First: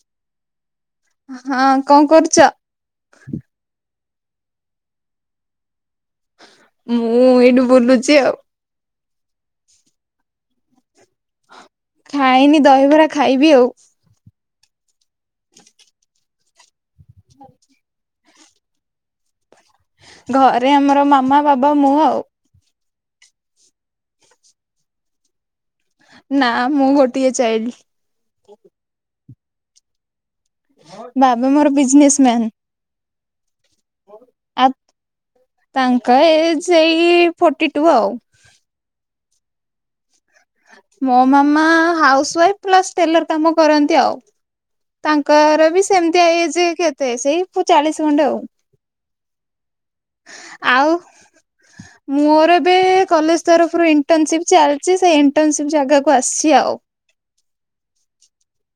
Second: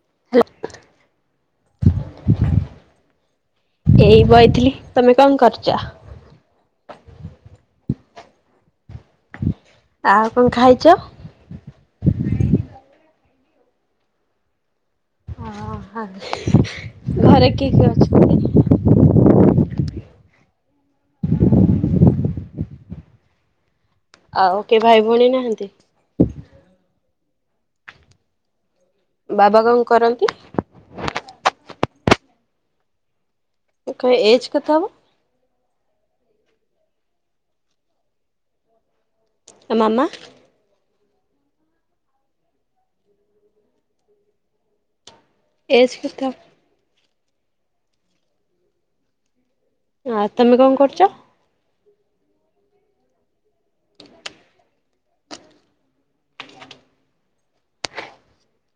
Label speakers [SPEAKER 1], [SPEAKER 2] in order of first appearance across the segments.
[SPEAKER 1] [unintelligible]
[SPEAKER 2] ହଁ କଣ କରୁଚ?
[SPEAKER 1] ଏଇ ବଇଥିଲି ତମେ କଣ କରୁଚ?
[SPEAKER 2] ମୁଁ ଏଇଟୁ ବୁଲୁଚି ଆଉ।
[SPEAKER 1] ଆଉ କଣ ଖାଇଚ?
[SPEAKER 2] ଖାଇନି ଦହିବରା ଖାଇବି ଆଉ।
[SPEAKER 1] ଅ ହାଁ କିଏ କିଏ କିଏ ଅଛନ୍ତି?
[SPEAKER 2] ଘରେ ଆମର ମାମା ବାବା ମୁଁ ଆଉ।
[SPEAKER 1] ଆଉ କିଏ ଭାଇ ଭଉଣୀ ନାହାନ୍ତି?
[SPEAKER 2] ନା ମୁଁ ଗୋଟିଏ ଚାଇଲଡି।
[SPEAKER 1] ବାବା କଣ କରନ୍ତି?
[SPEAKER 2] ବାବା ମୋର ବିଜନେସ ମ୍ୟାନ।
[SPEAKER 1] ତାଙ୍କ ଏଜ୍
[SPEAKER 2] ଆଉ
[SPEAKER 1] କେତେ ହବ?
[SPEAKER 2] ତାଙ୍କ ଏଜ ଏଇ ଫର୍ଟି ଟୁ ଆଉ।
[SPEAKER 1] ମାମା?
[SPEAKER 2] ମୋ ମାମା ହାଉସ ୱାଇଫ ପ୍ଲସ ଟେଲର କାମ କରନ୍ତି ଆଉ। ତାଙ୍କର ବି
[SPEAKER 1] ଏଜ୍
[SPEAKER 2] ସେମିତି
[SPEAKER 1] କେତେ ହବ?
[SPEAKER 2] ଏଜେ କେତେ ସେଇ ଚାଳିଶି ଖଣ୍ଡେ ଆଉ।
[SPEAKER 1] ଆ ତମେ କଣ
[SPEAKER 2] ଆଉ
[SPEAKER 1] କରୁଚ?
[SPEAKER 2] ମୋର ଏବେ କଲେଜ ତରଫରୁ ଇଣ୍ଟର୍ନସିପ୍ ଚାଲିଚି ସେଇ ଇଣ୍ଟର୍ନସିପ୍ ଜାଗାକୁ ଆସିଛି ଆଉ।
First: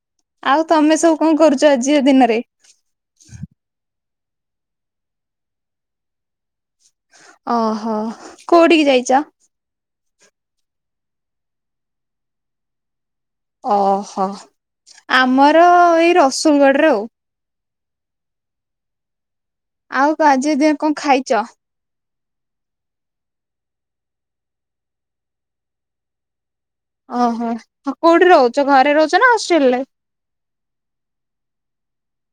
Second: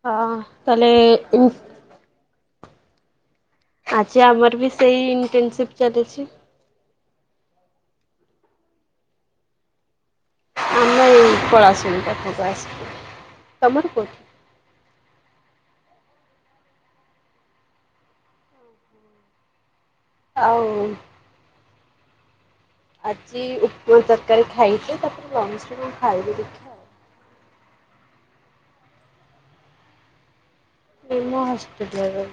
[SPEAKER 1] ହଁ
[SPEAKER 2] ଆଉ
[SPEAKER 1] ତାହଲେ
[SPEAKER 2] ତମେ ସବୁ କଣ
[SPEAKER 1] ଉଁ
[SPEAKER 2] କରୁଛ ଆଜି ର ଦିନରେ
[SPEAKER 1] ଆଜି ଆମର ବି ସେଇ ଇଣ୍ଟର୍ନସିପ୍ ଚାଲିଚି।
[SPEAKER 2] ଓହୋ କୋଉଠିକି ଯାଇଚ?
[SPEAKER 1] ଆମର ଏଇ ପଳାଶୁଣୀ ପାଖକୁ ଆସିିଚି
[SPEAKER 2] ଓହୋ ଆମର ଏଇ ରସୁଲଗଡରେ ଆଉ।
[SPEAKER 1] ହୁଁ
[SPEAKER 2] ଆଉ ଆଜି ଦିନ କଣ ଖାଇଚ?
[SPEAKER 1] ଆଜି ଉପମା ତରକାରୀ ଖାଇଚି ତାପରେ ଲଞ୍ଚ କଣ ଖାଇବି ଦେଖିବା।
[SPEAKER 2] ଓହୋଆଉ କୋଉଠି ରହୁଚ ଘରେ ରହୁଚ ନା ହଷ୍ଟେଲ ରେ?
[SPEAKER 1] ଏ ମୁଁ ହଷ୍ଟେଲେ ରେ।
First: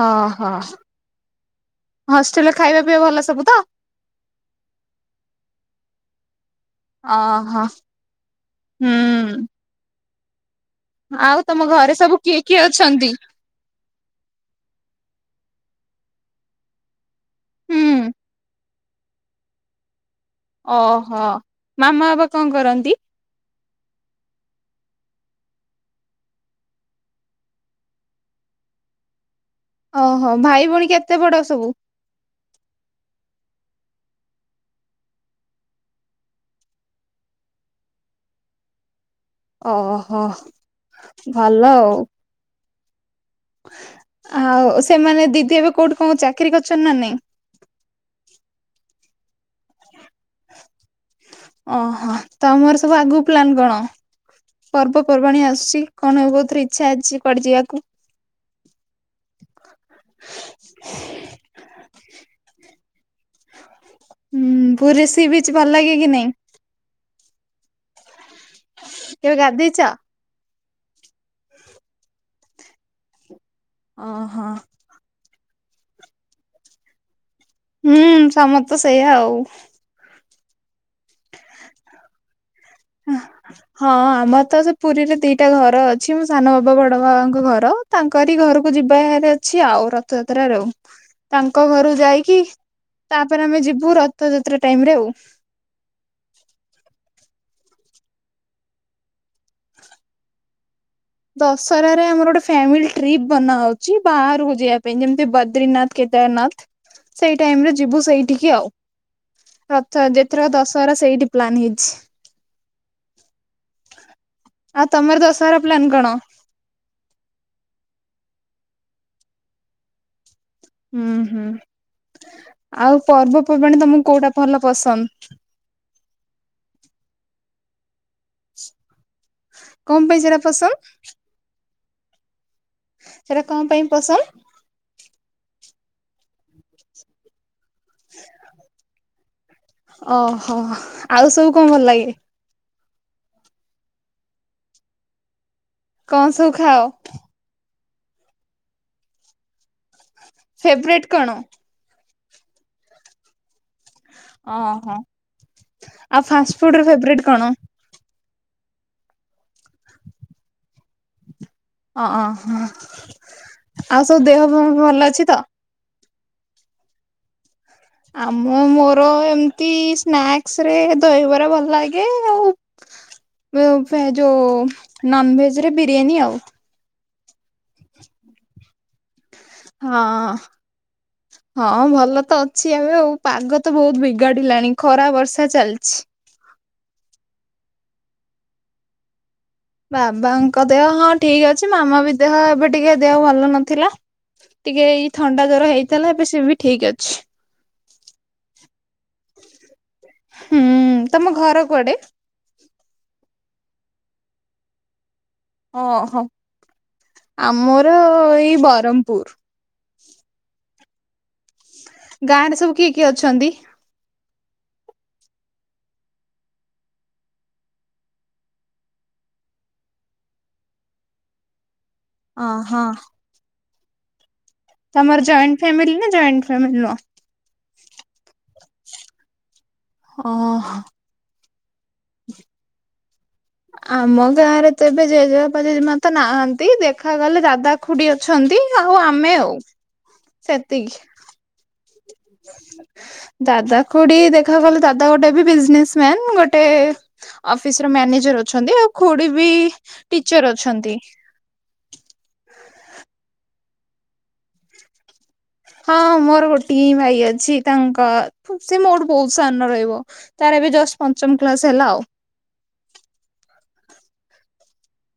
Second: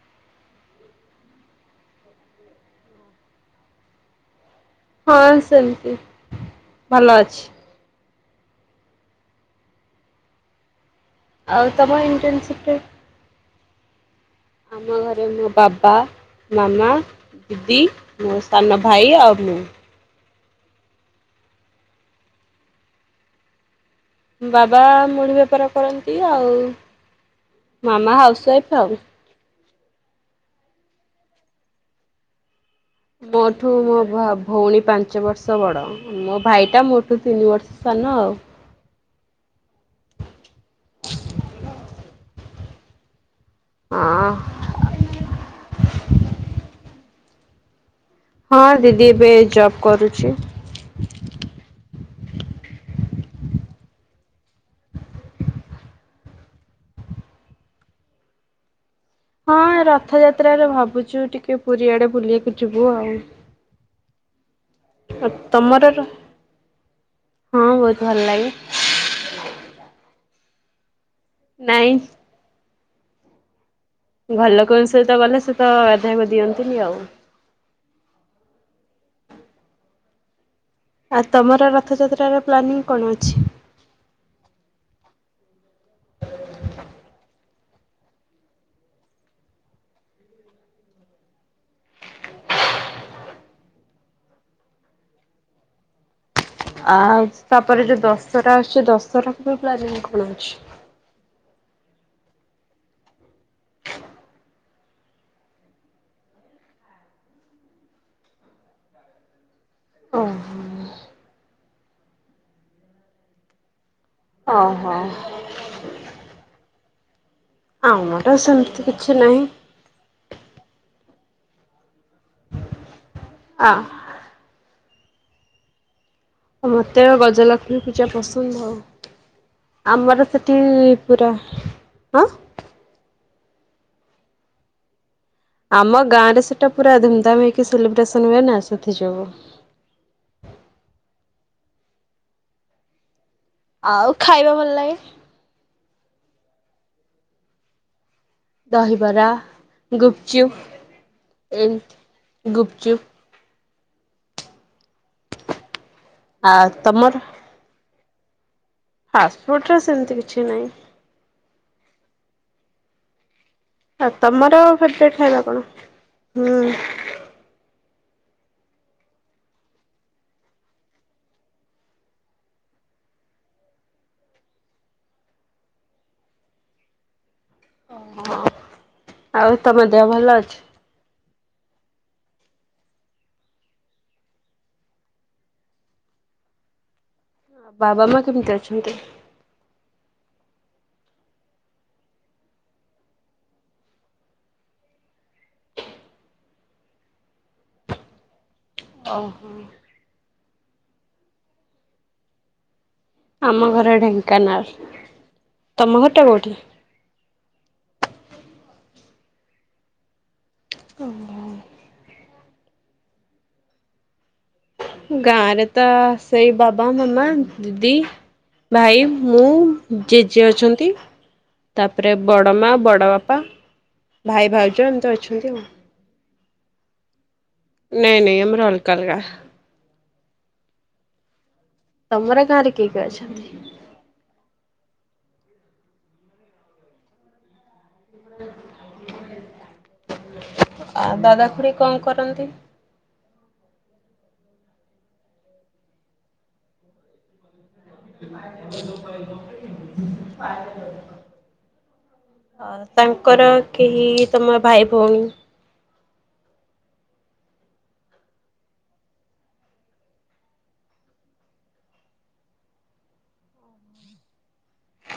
[SPEAKER 2] ଓହୋ ହଷ୍ଟେଲରେ ଖାଇବା ପିଇବା ଭଲ ସବୁ ତ?
[SPEAKER 1] ହଁ ସେମିତି ଭଲ ଅଛି।
[SPEAKER 2] ଓହୋ ହୁଁ। ଆଉ ତମ ଘରେ ସବୁ କିଏ କିଏ ଅଛନ୍ତି?
[SPEAKER 1] ଆମ ଘରେ ମୋ ବାବା, ମାମା ଦିଦି
[SPEAKER 2] ହୁଁ
[SPEAKER 1] ମୋ ସାନ ଭାଇ ଆଉ ମୁଁ।
[SPEAKER 2] ଓହୋ ମାମା ବାପା କଣ କରନ୍ତି?
[SPEAKER 1] ବାବା ମୁଢି ବେପାର କରନ୍ତି ଆଉ ମାମା ହାଉସ ୱାଇଫ ଆଉ।
[SPEAKER 2] ଓହୋ ଭାଇ ଭଉଣୀ କେତେ ବଡ ସବୁ?
[SPEAKER 1] ମୋଠୁ ମୋ ଭଉଣୀ ପାଞ୍ଚ ବର୍ଷ ବଡ଼। ମୋ ଭାଇଟା ମୋଠୁ ତିନି ବର୍ଷ ସାନ ଆଉ।
[SPEAKER 2] ଓହୋ ଭଲ ଆଉ।
[SPEAKER 1] ହଁ
[SPEAKER 2] ଆଉ ସେମାନେ ଦିଦି ଏବେ କୋଉଠି କଣ ଚାକିରି କରିନ୍ ନା ନାଇଁ।
[SPEAKER 1] ହଁ ଦିଦି ଏବେ ଜବ୍ କରୁଛି।
[SPEAKER 2] ଓହୋ ତ ଆମର ସବୁ ଆଗକୁ ପ୍ଲନ୍ କଣ? ପର୍ବପର୍ବାଣି ଆସୁଛି କଣ ହବ ବହୁ ଥର ଇଚ୍ଛା ଅଛି କୁଆଡେ ଯିବାକୁ
[SPEAKER 1] ହଁ ରଥଯାତ୍ରାରେ ଭାବୁଛୁ ଟିକେ ପୁରୀଆଡେ ବୁଲିବାକୁ ଯିବୁ ଆଉ।
[SPEAKER 2] ହୁଁ ପୁରୀ ରେ ସି ବିଚ ଭଲ
[SPEAKER 1] ତମର
[SPEAKER 2] ଲାଗେ କି ନାଇଁ।
[SPEAKER 1] ହଁ ବହୁତ ଭଲ ଲାଗେ।
[SPEAKER 2] କେବେ ଗାଧେଇଚ?
[SPEAKER 1] ନାଇଁ।
[SPEAKER 2] ଓହୋ।
[SPEAKER 1] ଘର ଲୋକଙ୍କ ସହିତ ଗଲେ ସେ ତ ଗାଧାଇବାକୁ ଦିଅନ୍ତିନି ଆଉ।
[SPEAKER 2] ହୁଁ ସମସ୍ତ ସେଇଆା ଆଉ।
[SPEAKER 1] ଆଉ ତମର ରଥଯାତ୍ରାର ପ୍ଲାନିଂ କଣ ଅଛି?
[SPEAKER 2] ହଁ ଆମର ତ ସେ ପୁରୀରେ ଦିଟା ଘର ଅଛି ମୋ ସାନ ବାବା ବଡ ବାବାଙ୍କ ଘର ତାଙ୍କରି ଘରକୁ ଯିବାର ଅଛି ଆଉ ରଥଯାତ୍ର ଆଉ ତାଙ୍କ ଘରୁ ଯାଇକି ତାପରେ ଆମେ ଯିବୁ ରଥଯାତ୍ରା ଟାଇମ ରେ ଆଉ।
[SPEAKER 1] ଆଉ ତାପରେ ଯୋଉ ଦଶହରା ଅଛି ଦଶହରା ପ୍ଲାନିଂ କଣ ଅଛି?
[SPEAKER 2] ଦଶହାରେ ଆମର ଗୋଟେ ଫ୍ୟାମିଲି ଟ୍ରିପ ବନାହଉଛି ବାହାରକୁ ଯିବା ପାଇଁ, ଯେମିତି ବଦ୍ରିନାଥ କେ ଦନାଥ ସେଇ ଟାଇମରେ ଯିବୁ ସେଇଠିକି ଆଉ ହଛ ଏଥର
[SPEAKER 1] ଓହୋ
[SPEAKER 2] ଦଶହରା ସେଇଠି ପ୍ଲାନ୍ ହେଇଛି। ଆଉ
[SPEAKER 1] ଓହୋ
[SPEAKER 2] ତମର ଦଶହାର ପ୍ଲାନ୍ କଣ?
[SPEAKER 1] ଆମର ସେମିତି କିଛି ନାହିଁ।
[SPEAKER 2] ହୁଁ ହୁଁ ଆଉ
[SPEAKER 1] ଆ
[SPEAKER 2] ପର୍ବପର୍ବାଣୀ ତମକୁ କୋଉଟା ଭଲ ପସନ୍ଦ?
[SPEAKER 1] ମତେ ଗଜଲକ୍ଷ୍ମୀ ପୂଜା ପସନ୍ଦ।
[SPEAKER 2] କଣ ପାଇଁ
[SPEAKER 1] ଆମର
[SPEAKER 2] ସେଟା
[SPEAKER 1] ସେଠି
[SPEAKER 2] ପସନ୍ଦ
[SPEAKER 1] ପୁରା ଆ।
[SPEAKER 2] ସେଟା କଣ ପାଇଁ ପସନ୍ଦ?
[SPEAKER 1] ଆମ ଗାଁରେ ସେଟା ପୁରା ଧୁମଧାମ ହେଇକି ସେଲିବ୍ରେସନ ହୁଏ ନା ସେଥି ଯୋଗୁ।
[SPEAKER 2] ଓହୋ ଆଉ ସବୁ କଣ ଭଲ ଲାଗେ?
[SPEAKER 1] ଆଉ ଖାଇବା ଭଲ ଲାଗେ।
[SPEAKER 2] କଣ ସବୁ ଖାଅ?
[SPEAKER 1] ଦହିବରା ଗୁପଚୁପ୍।
[SPEAKER 2] ଫେବରେଟ୍ କଣ?
[SPEAKER 1] ଏ ଗୁପଚୁପ୍।
[SPEAKER 2] ଓହୋ ଆଉ ଫାଷ୍ଟଫୁଡର ଫେବରଟ କଣ?
[SPEAKER 1] ଫାଷ୍ଟଫୁଡ଼ର ସେମିତି କିଛି ନାହିଁ।
[SPEAKER 2] ଓହୋ।
[SPEAKER 1] ଆଉ ତମର ଫେବରେଟ ଖାଇବା କଣ ହୁଁ।
[SPEAKER 2] ମୁ ମୋର ଏମତି ସ୍ନାକ୍ସରେ ଦହିବରା ଭଲ ଲାଗେ ଆଉ ଓ ଫେ ଯୋଉ ନନଭେଜ ରେ ବିରିୟାନୀ ଆଉ
[SPEAKER 1] [unintelligible] ଆଉ ତମ
[SPEAKER 2] ହଁ।
[SPEAKER 1] ଦେହ ଭଲ ଅଛି?
[SPEAKER 2] ହଁ ଭଲ ତ ଅଛି ଏବେ ଆଉ ପାଗ ତ ବହୁତ ବିଗାଡିଲାଣି ଖରା ବର୍ଷା ଚାଲିଛି।
[SPEAKER 1] ବାବା ମା କେମିତି ଅଛନ୍ତି?
[SPEAKER 2] ବାବାଙ୍କ ଦେହ ହଁ ଠିକ ଅଛି ମାମା ବି ଦେହ ଏବେ ଟିକେ ଦେହ ଭଲ ନଥିଲା। ଟିକେ ଏଇ ଥଣ୍ଡା ଜର ହେଇଥିଲା ଏବେ ସେ ବି ଠିକ୍ ଅଛି।
[SPEAKER 1] ଓହୋ।
[SPEAKER 2] ହୁଁ ତମ ଘର କୁଆଡେ?
[SPEAKER 1] ଆମ ଘର ଢେଙ୍କାନାଳ। ତମ ଘରଟା
[SPEAKER 2] ଓହୋ
[SPEAKER 1] କୋଉଠି?
[SPEAKER 2] ଆମର ଏଇ ବରମପୁର।
[SPEAKER 1] ଓ ହୋ।
[SPEAKER 2] ଗାଁରେ ସବୁ କିଏ କିଏ ଅଛନ୍ତି?
[SPEAKER 1] ଗାଁରେ ତ ସେଇ ବାବା ମାମା ଦିଦି ଭାଇ ମୁଁ ଜେଜେ ଅଛନ୍ତି। ତାପରେ ବଡମା
[SPEAKER 2] ଓହୋ
[SPEAKER 1] ବଡବାପା ଭାଇ ଭାଉ
[SPEAKER 2] ତମର ଜଏଣ୍ଟ ଫ୍ୟାମିଲୀ ନା ଜଏଣ୍ଟ ଫ୍ୟାମିଲୀ ନୁହଁ।
[SPEAKER 1] ନାଇଁ ନାଇଁ ଆମର ଅଲଗା ଅଲଗା।
[SPEAKER 2] ଓହୋ।
[SPEAKER 1] ତମର ଗାଁରେ କିଏ କିଏ ଅଛନ୍ତି?
[SPEAKER 2] ଆମ ଗାଁରେ ତ ଏବେ ଜେଜେବାପା ଜେଜେମା ତ ନାହାନ୍ତି ଦେଖାଗଲେ ଦାଦା ଖୁଡି ଅଛନ୍ତି ଆଉ ଆମେ ଆଉ ସେତିକି।
[SPEAKER 1] ଆଉ ଦାଦା ଖୁଡି କଣ କରନ୍ତି?
[SPEAKER 2] ଦାଦା ଖୁଡି ଦେଖା ଗଲେ ଦାଦା ଗୋଟେ ବି ବିଜନେସ ମ୍ୟାନ ଗୋଟେ ଅଫିସର ମ୍ୟାନେଜର ଅଛନ୍ତି ଆଉ ଖୁଡ଼ି ବି ଟିଚର ଅଛନ୍ତି।
[SPEAKER 1] ଅ ତାଙ୍କର କେହି ତମ ଭାଇ ଭଉଣୀ?
[SPEAKER 2] ହଁ ମୋର ଗୋଟିଏ ହିଁ ଭାଇ ଅଛି ତାଙ୍କ ସେ ମୋଠୁ ବହୁତ ସାନ ରହିବ। ତାର ଏବେ ଜଷ୍ଟ ପଞ୍ଚମ କ୍ଲାସ ହେଲା ଆଉ।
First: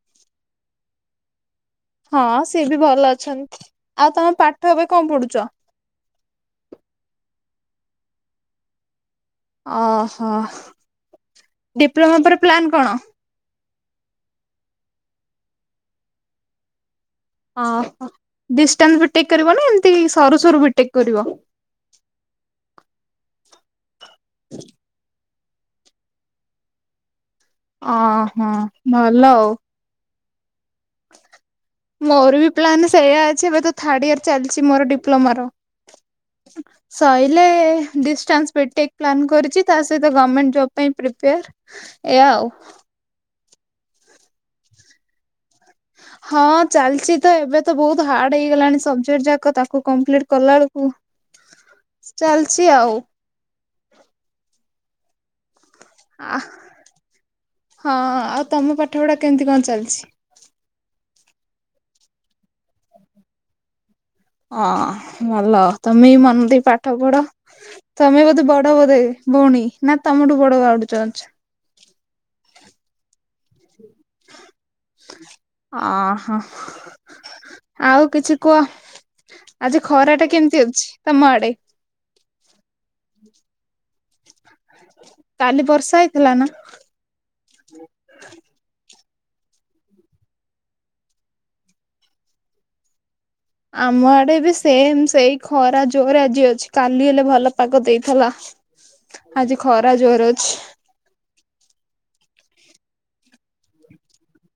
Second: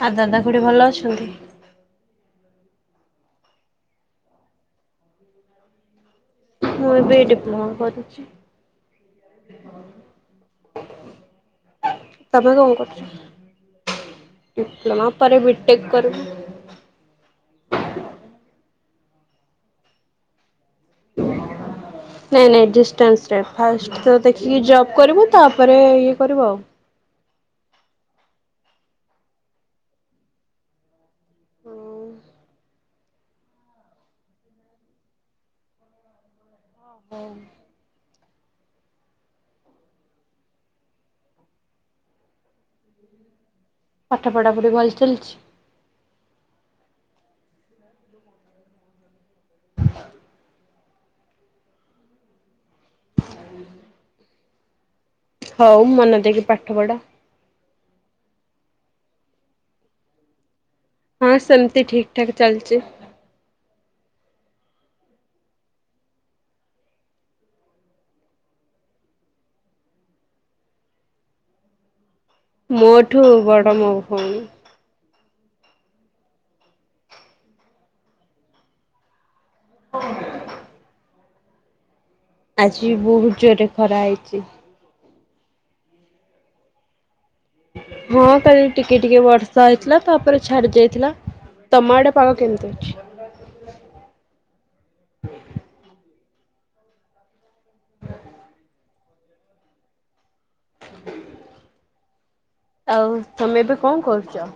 [SPEAKER 1] ଆଉ ଦାଦା ଖୁଡ଼ି ଭଲ ଅଛନ୍ତି?
[SPEAKER 2] ହଁ ସିଏ ବି ଭଲ ଅଛନ୍ତି ଆଉ ତମ ପାଠ ଏବେ କଣ ପଢୁଛ?
[SPEAKER 1] ମୁଁ ଏ ବି ଡିପ୍ଲୋମା କରୁଛି।
[SPEAKER 2] ଓହୋ ଡିପ୍ଲୋମା ପରେ
[SPEAKER 1] ତମେ
[SPEAKER 2] ପ୍ଲାନ୍ କଣ?
[SPEAKER 1] କରୁଛ? ଡିପ୍ଲୋମା ପରେ ବି ଟେକ୍ କରୁବୁ।
[SPEAKER 2] ଓହୋ ଡିଷ୍ଟାନ୍ସ ବି ଟେକ୍ କରିବ ନା ଏମିତି ସରୁ ସରୁ ବି ଟେକ୍ କରିବ।
[SPEAKER 1] ନାଇଁ ନାଇ ଡିଷ୍ଟାନ୍ସ ରେ ଫାର୍ଷ୍ଟ ଦେଖିକି ଜବ କରିବୁ। ତାପରେ ଇଏ କରିବୁ ଆଉ।
[SPEAKER 2] ଅ ହ ଭଲ ଆଉ।
[SPEAKER 1] ହୁଁ।
[SPEAKER 2] ମୋର ବି ପ୍ଲାନ୍ ସେଇୟା ଅଛି ଏବେ ତ ଥାର୍ଡ ଇୟର ଚାଲିଛି ମୋର ଡିପ୍ଲୋମାର ସଇଲେ ଡିଷ୍ଟାନ୍ସ ବିଟେକ୍ ପ୍ଲାନ୍ କରିଛି ତା ସହିତ ଗମେଣ୍ଟ ଜବ୍ ପାଇଁ ପ୍ରିପେୟାର ଏଇଆ ଆଉ।
[SPEAKER 1] ପାଠ ପଢା ପଢି ଭଲ ଚାଲିଛି?
[SPEAKER 2] ହଁ ଚାଲିଛି ତ ଏବେ ତ ବହୁତ ହାର୍ଡ ହେଇଗଲାଣି ସବଜେକ୍ଟ ଯାକ ତାକୁ କମ୍ପ୍ଲିଟ୍ କଲାଳକୁ
[SPEAKER 1] ହ [unintelligible]
[SPEAKER 2] ଚାଲିଛି ଆଉ।
[SPEAKER 1] ହଉ ମନ
[SPEAKER 2] ଆ
[SPEAKER 1] ଦେଇକି ପାଠ ପଢ।
[SPEAKER 2] ହଁ ଆଉ ତମ ପାଠପଢ଼ା କେମିତି କଣ ଚାଲିଛି?
[SPEAKER 1] ହଁ ସେମିତି ଠିକ ଠାକ୍ ଚାଲିଚି।
[SPEAKER 2] ଅଁ ଭଲ ତମେ ବି ମନ ଦେଇ ପାଠପଢ଼। ତମେ ବୋଧେ ବଡ ବୋଧେ ଭଉଣୀ ନା ତମଠୁ ବଡ ଆଡୁ
[SPEAKER 1] ମୋଠୁ ବଡ଼ ମୋ ଭଉଣୀ।
[SPEAKER 2] ଅଁ ହଁ ଆଉ କିଛି କୁଅ? ଆଜି ଖରା ଟା କେମିତି ଅଛି ତମ ଆଡେ?
[SPEAKER 1] ଆଜି ବହୁତ ଜୋରରେ ଖରା ହେଇଚି।
[SPEAKER 2] କାଲି ବର୍ଷା ହେଇଥିଲା ନା?
[SPEAKER 1] ହଁ କାଲି ଟିକେ ଟିକେ ବର୍ଷା ହେଇଥିଲା ତାପରେ ଛାଡି ଯାଇଥିଲା। ତମ ଆଡେ ପାଗ କେମିତି ଅଛି?
[SPEAKER 2] ଆମ ଆଡେ ବି ସେମ ସେଇ ଖରା ଜୋରରେ ଆଜି ଅଛି କାଲି ହେଲେ ଭଲ ପାଗ
[SPEAKER 1] ହ
[SPEAKER 2] ଦେଇଥେଲା।
[SPEAKER 1] [unintelligible]
[SPEAKER 2] ଆଜି ଖରା ଜୋରରେ ଅଛି।
[SPEAKER 1] ଆଉ ତମେ ଏବେ କଣ କରୁଚ?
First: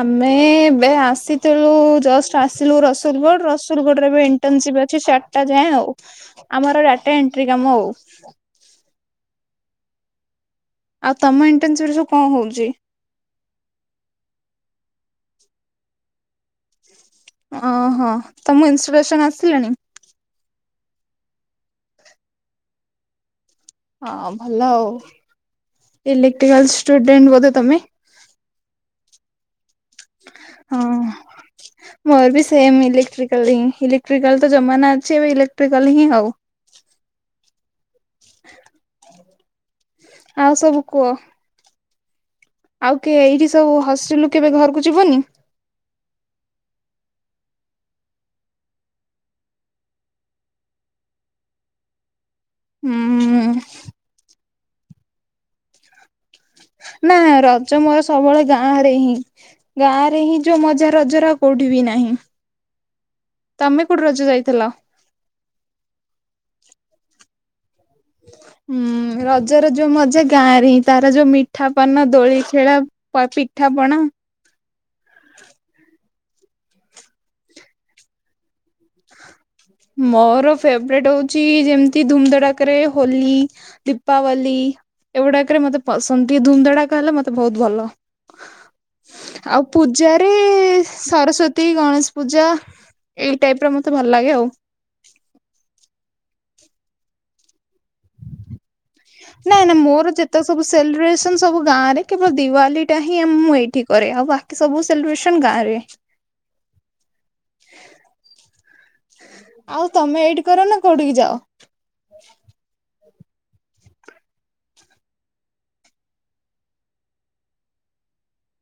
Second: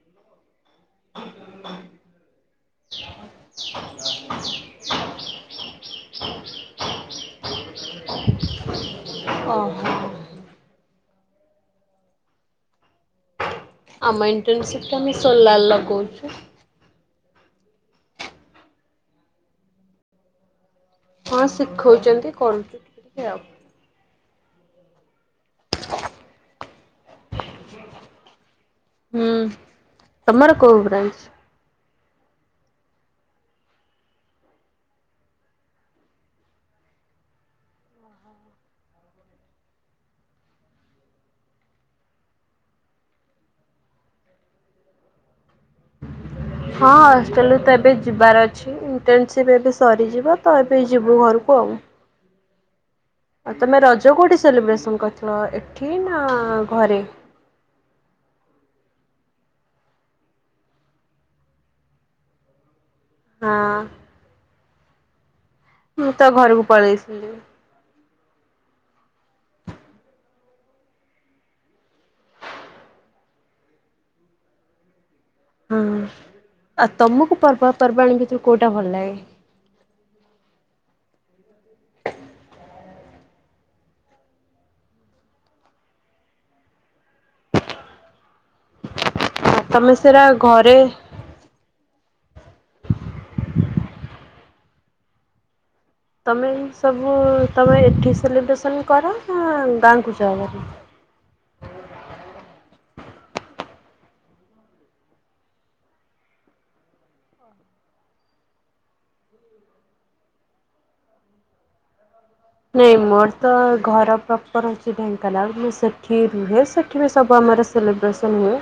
[SPEAKER 2] ଆମେ ଏବେ ଆସିଥିଲୁ ଜଷ୍ଟ ଆସିଲୁ ରସୁଲଗଡ଼ ରସୁଲଗଡରେ ବି ଇଣ୍ଟନସିପ୍ ଅଛି ଚାରଟା ଯାଏଁ ଆଉ। ଆମର ଡାଟା ଏଣ୍ଟ୍ରି କାମ ଆଉ।
[SPEAKER 1] ଓହୋ।
[SPEAKER 2] ଆଉ ତମ ଇଣ୍ଟନସିପ୍ ରେ ସବୁ କଣ ହଉଚି?
[SPEAKER 1] ଆମ ଇଣ୍ଟନସିପ୍ ରେ ଆମେ ସୋଲାର୍ ଲଗାଉଛୁ।
[SPEAKER 2] ଓହୋ ତମ ଇନସଷ୍ଟଡସନ ଆସିଲାଣି?
[SPEAKER 1] ହଁ ଶିଖଉଚନ୍ତି କରୁଚୁ ଟିକେ ଟିକେ ଆଉ।
[SPEAKER 2] ହଁ ଭଲ ଆଉ ଇଲେଟ୍ରିକାଲ ଷ୍ଟୁଡେଣ୍ଟ ବୋଧେ ତମେ?
[SPEAKER 1] ହୁଁ ତମର କୋଉ
[SPEAKER 2] ହଁ
[SPEAKER 1] ବ୍ରାଞ୍ଚ?
[SPEAKER 2] ମୋର ବି ସେମ ଇଲେକ୍ଟ୍ରିକାଲ ହିଁ ଇଲେକ୍ଟ୍ରିକାଲ ତ ଜମାନା ଅଛି ଏବେ ଇଲେକ୍ଟ୍ରିକାଲ ହିଁ ଆଉ। ଆଉ ସବୁ କୁଅ? ଆଉ କିଏ ଏଇଠି ସବୁ ହଷ୍ଟେଲୁ କେବେ ଘରକୁ ଯିବନି?
[SPEAKER 1] ହଁ ହଷ୍ଟେଲ ରୁ ତ ଏବେ ଯିବାର ଅଛି। ଇଣ୍ଟର୍ନସିପ୍ ଏବେ ସରିଯିବ ତ ଏବେ ଯିବୁ ଘରକୁ ଆଉ।
[SPEAKER 2] ହୁଁ
[SPEAKER 1] ଆଉ ତମେ ରଜ କୋଉଠି ସେଲିବ୍ରେସନ କରିଥିଲ ଏଠି ନା? ଘରେ?
[SPEAKER 2] ନା ର ରଜ ମୋର ସବୁବେଳେ ଗାଁ ରେ ହିଁ ଗାଁ ରେ ହିଁ ଯୋଉ ମଜା ରଜର ଆଉ କୋଉଠି ବି ନାହିଁ।
[SPEAKER 1] ହଁ
[SPEAKER 2] ତମେ କୋଉଠି ରଜ ଯାଇଥିଲ?
[SPEAKER 1] ମୁଁ ତ ଘରକୁ ପଳେଇଥିଲି।
[SPEAKER 2] ହୁଁ ରଜର ଯୋଉ ମଜା ଗାଁରେ ହିଁ ତାର ଯୋଉ ମିଠା ପାନ ଦୋଳି ଖେଳ। ପ ପିଠାପଣା।
[SPEAKER 1] ଅଁ ଆଉ ତମକୁ ପର୍ବ ପର୍ବାଣୀ ଭିତରୁ କୋଉଟା ଭଲ ଲାଗେ?
[SPEAKER 2] ମୋର ଫେବରେଟ୍ ହଉଚି ଯେମତି ଧୁମ ଧଡାକରେ ହୋଲି, ଦୀପାବଲୀ। ଏଗୁଡାକରେ ମତେ ପସନ୍ଦ ଟିକେ ଧୁମଧଡାକ ହେଲେ ମତେ ବହୁତ ଭଲ।
[SPEAKER 1] ହ
[SPEAKER 2] ଆଉ ପୂଜାରେ ସରସ୍ଵତୀ, ଗଣେଶ ପୂଜା ଏଇ ଟାଇପ୍ ର ମୋତେ ଭଲ ଲାଗେ ଆଉ।
[SPEAKER 1] ତମେ ଏଇ ସବୁ ତମେ ଏଠି ସେଲିବ୍ରେସନ୍
[SPEAKER 2] ନାଇଁ ନା ମୋର ଯେତେ ସବୁ ସେଲ୍ ବ୍ରେସ ତ ମୁଁ ସବୁ ଗାଁ ରେ କେବଳ ଦିୱାଲି ଟା ହିଁ ଆ ମୁଁ ଏଇଠି କରେ ଆଉ ବାକି ସବୁ ସେଲିବ୍ରେସନ ଗାଁ ରେ।
[SPEAKER 1] ଓ
[SPEAKER 2] ଆଉ ତମେ ଏଇଠି କର ନା କୋଉଠିକି ଯାଅ?
[SPEAKER 1] ନାଇଁ ମୋର ତ ଘର ପ୍ରପର ହଉଚି ଢ଼େଙ୍କାନାଳ ମୁଁ ସେଠି ରୁହେ ସେ ଠିବି ସବୁ ଆମର ସେଲିବ୍ରେସନ୍ ହୁଏ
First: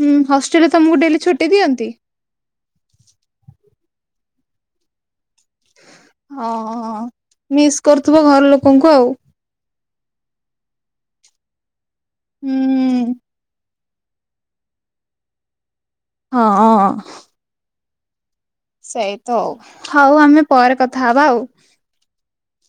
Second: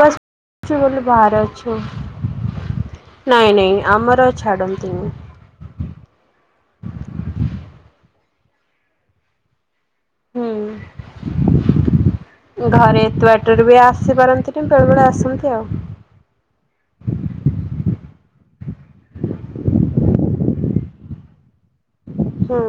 [SPEAKER 2] ହୁଁ ହଷ୍ଟେଲରେ
[SPEAKER 1] ଛୁ
[SPEAKER 2] ତମକୁ
[SPEAKER 1] ବୋଲି
[SPEAKER 2] ଡେଲି
[SPEAKER 1] ବାହାରେ
[SPEAKER 2] ଛୁଟି
[SPEAKER 1] ଅଛୁ।
[SPEAKER 2] ଦିଅନ୍ତି?
[SPEAKER 1] ନାଇଁ ନାଇଁ ଆମର ଛାଡ଼ନ୍ତିନି।
[SPEAKER 2] ହଁ ହଁ ହଁ ମିସ୍ କରୁଥୁବ ଘର ଲୋକଙ୍କୁ ଆଉ।
[SPEAKER 1] ହୁଁ ଘରେ
[SPEAKER 2] ହୁଁ
[SPEAKER 1] ଏତେ ବାଟ ଟରେ ବି ଆସିପାରନ୍ତିନ ବେଳେବେେଳେ ଆସନ୍ତି ଆଉ।
[SPEAKER 2] ହଁ ଅଁ। ସେଇ ତ ଅଉ। ହଉ ଆମେ ପରେ କଥା ହବା ଆଉ।
[SPEAKER 1] ହଁ।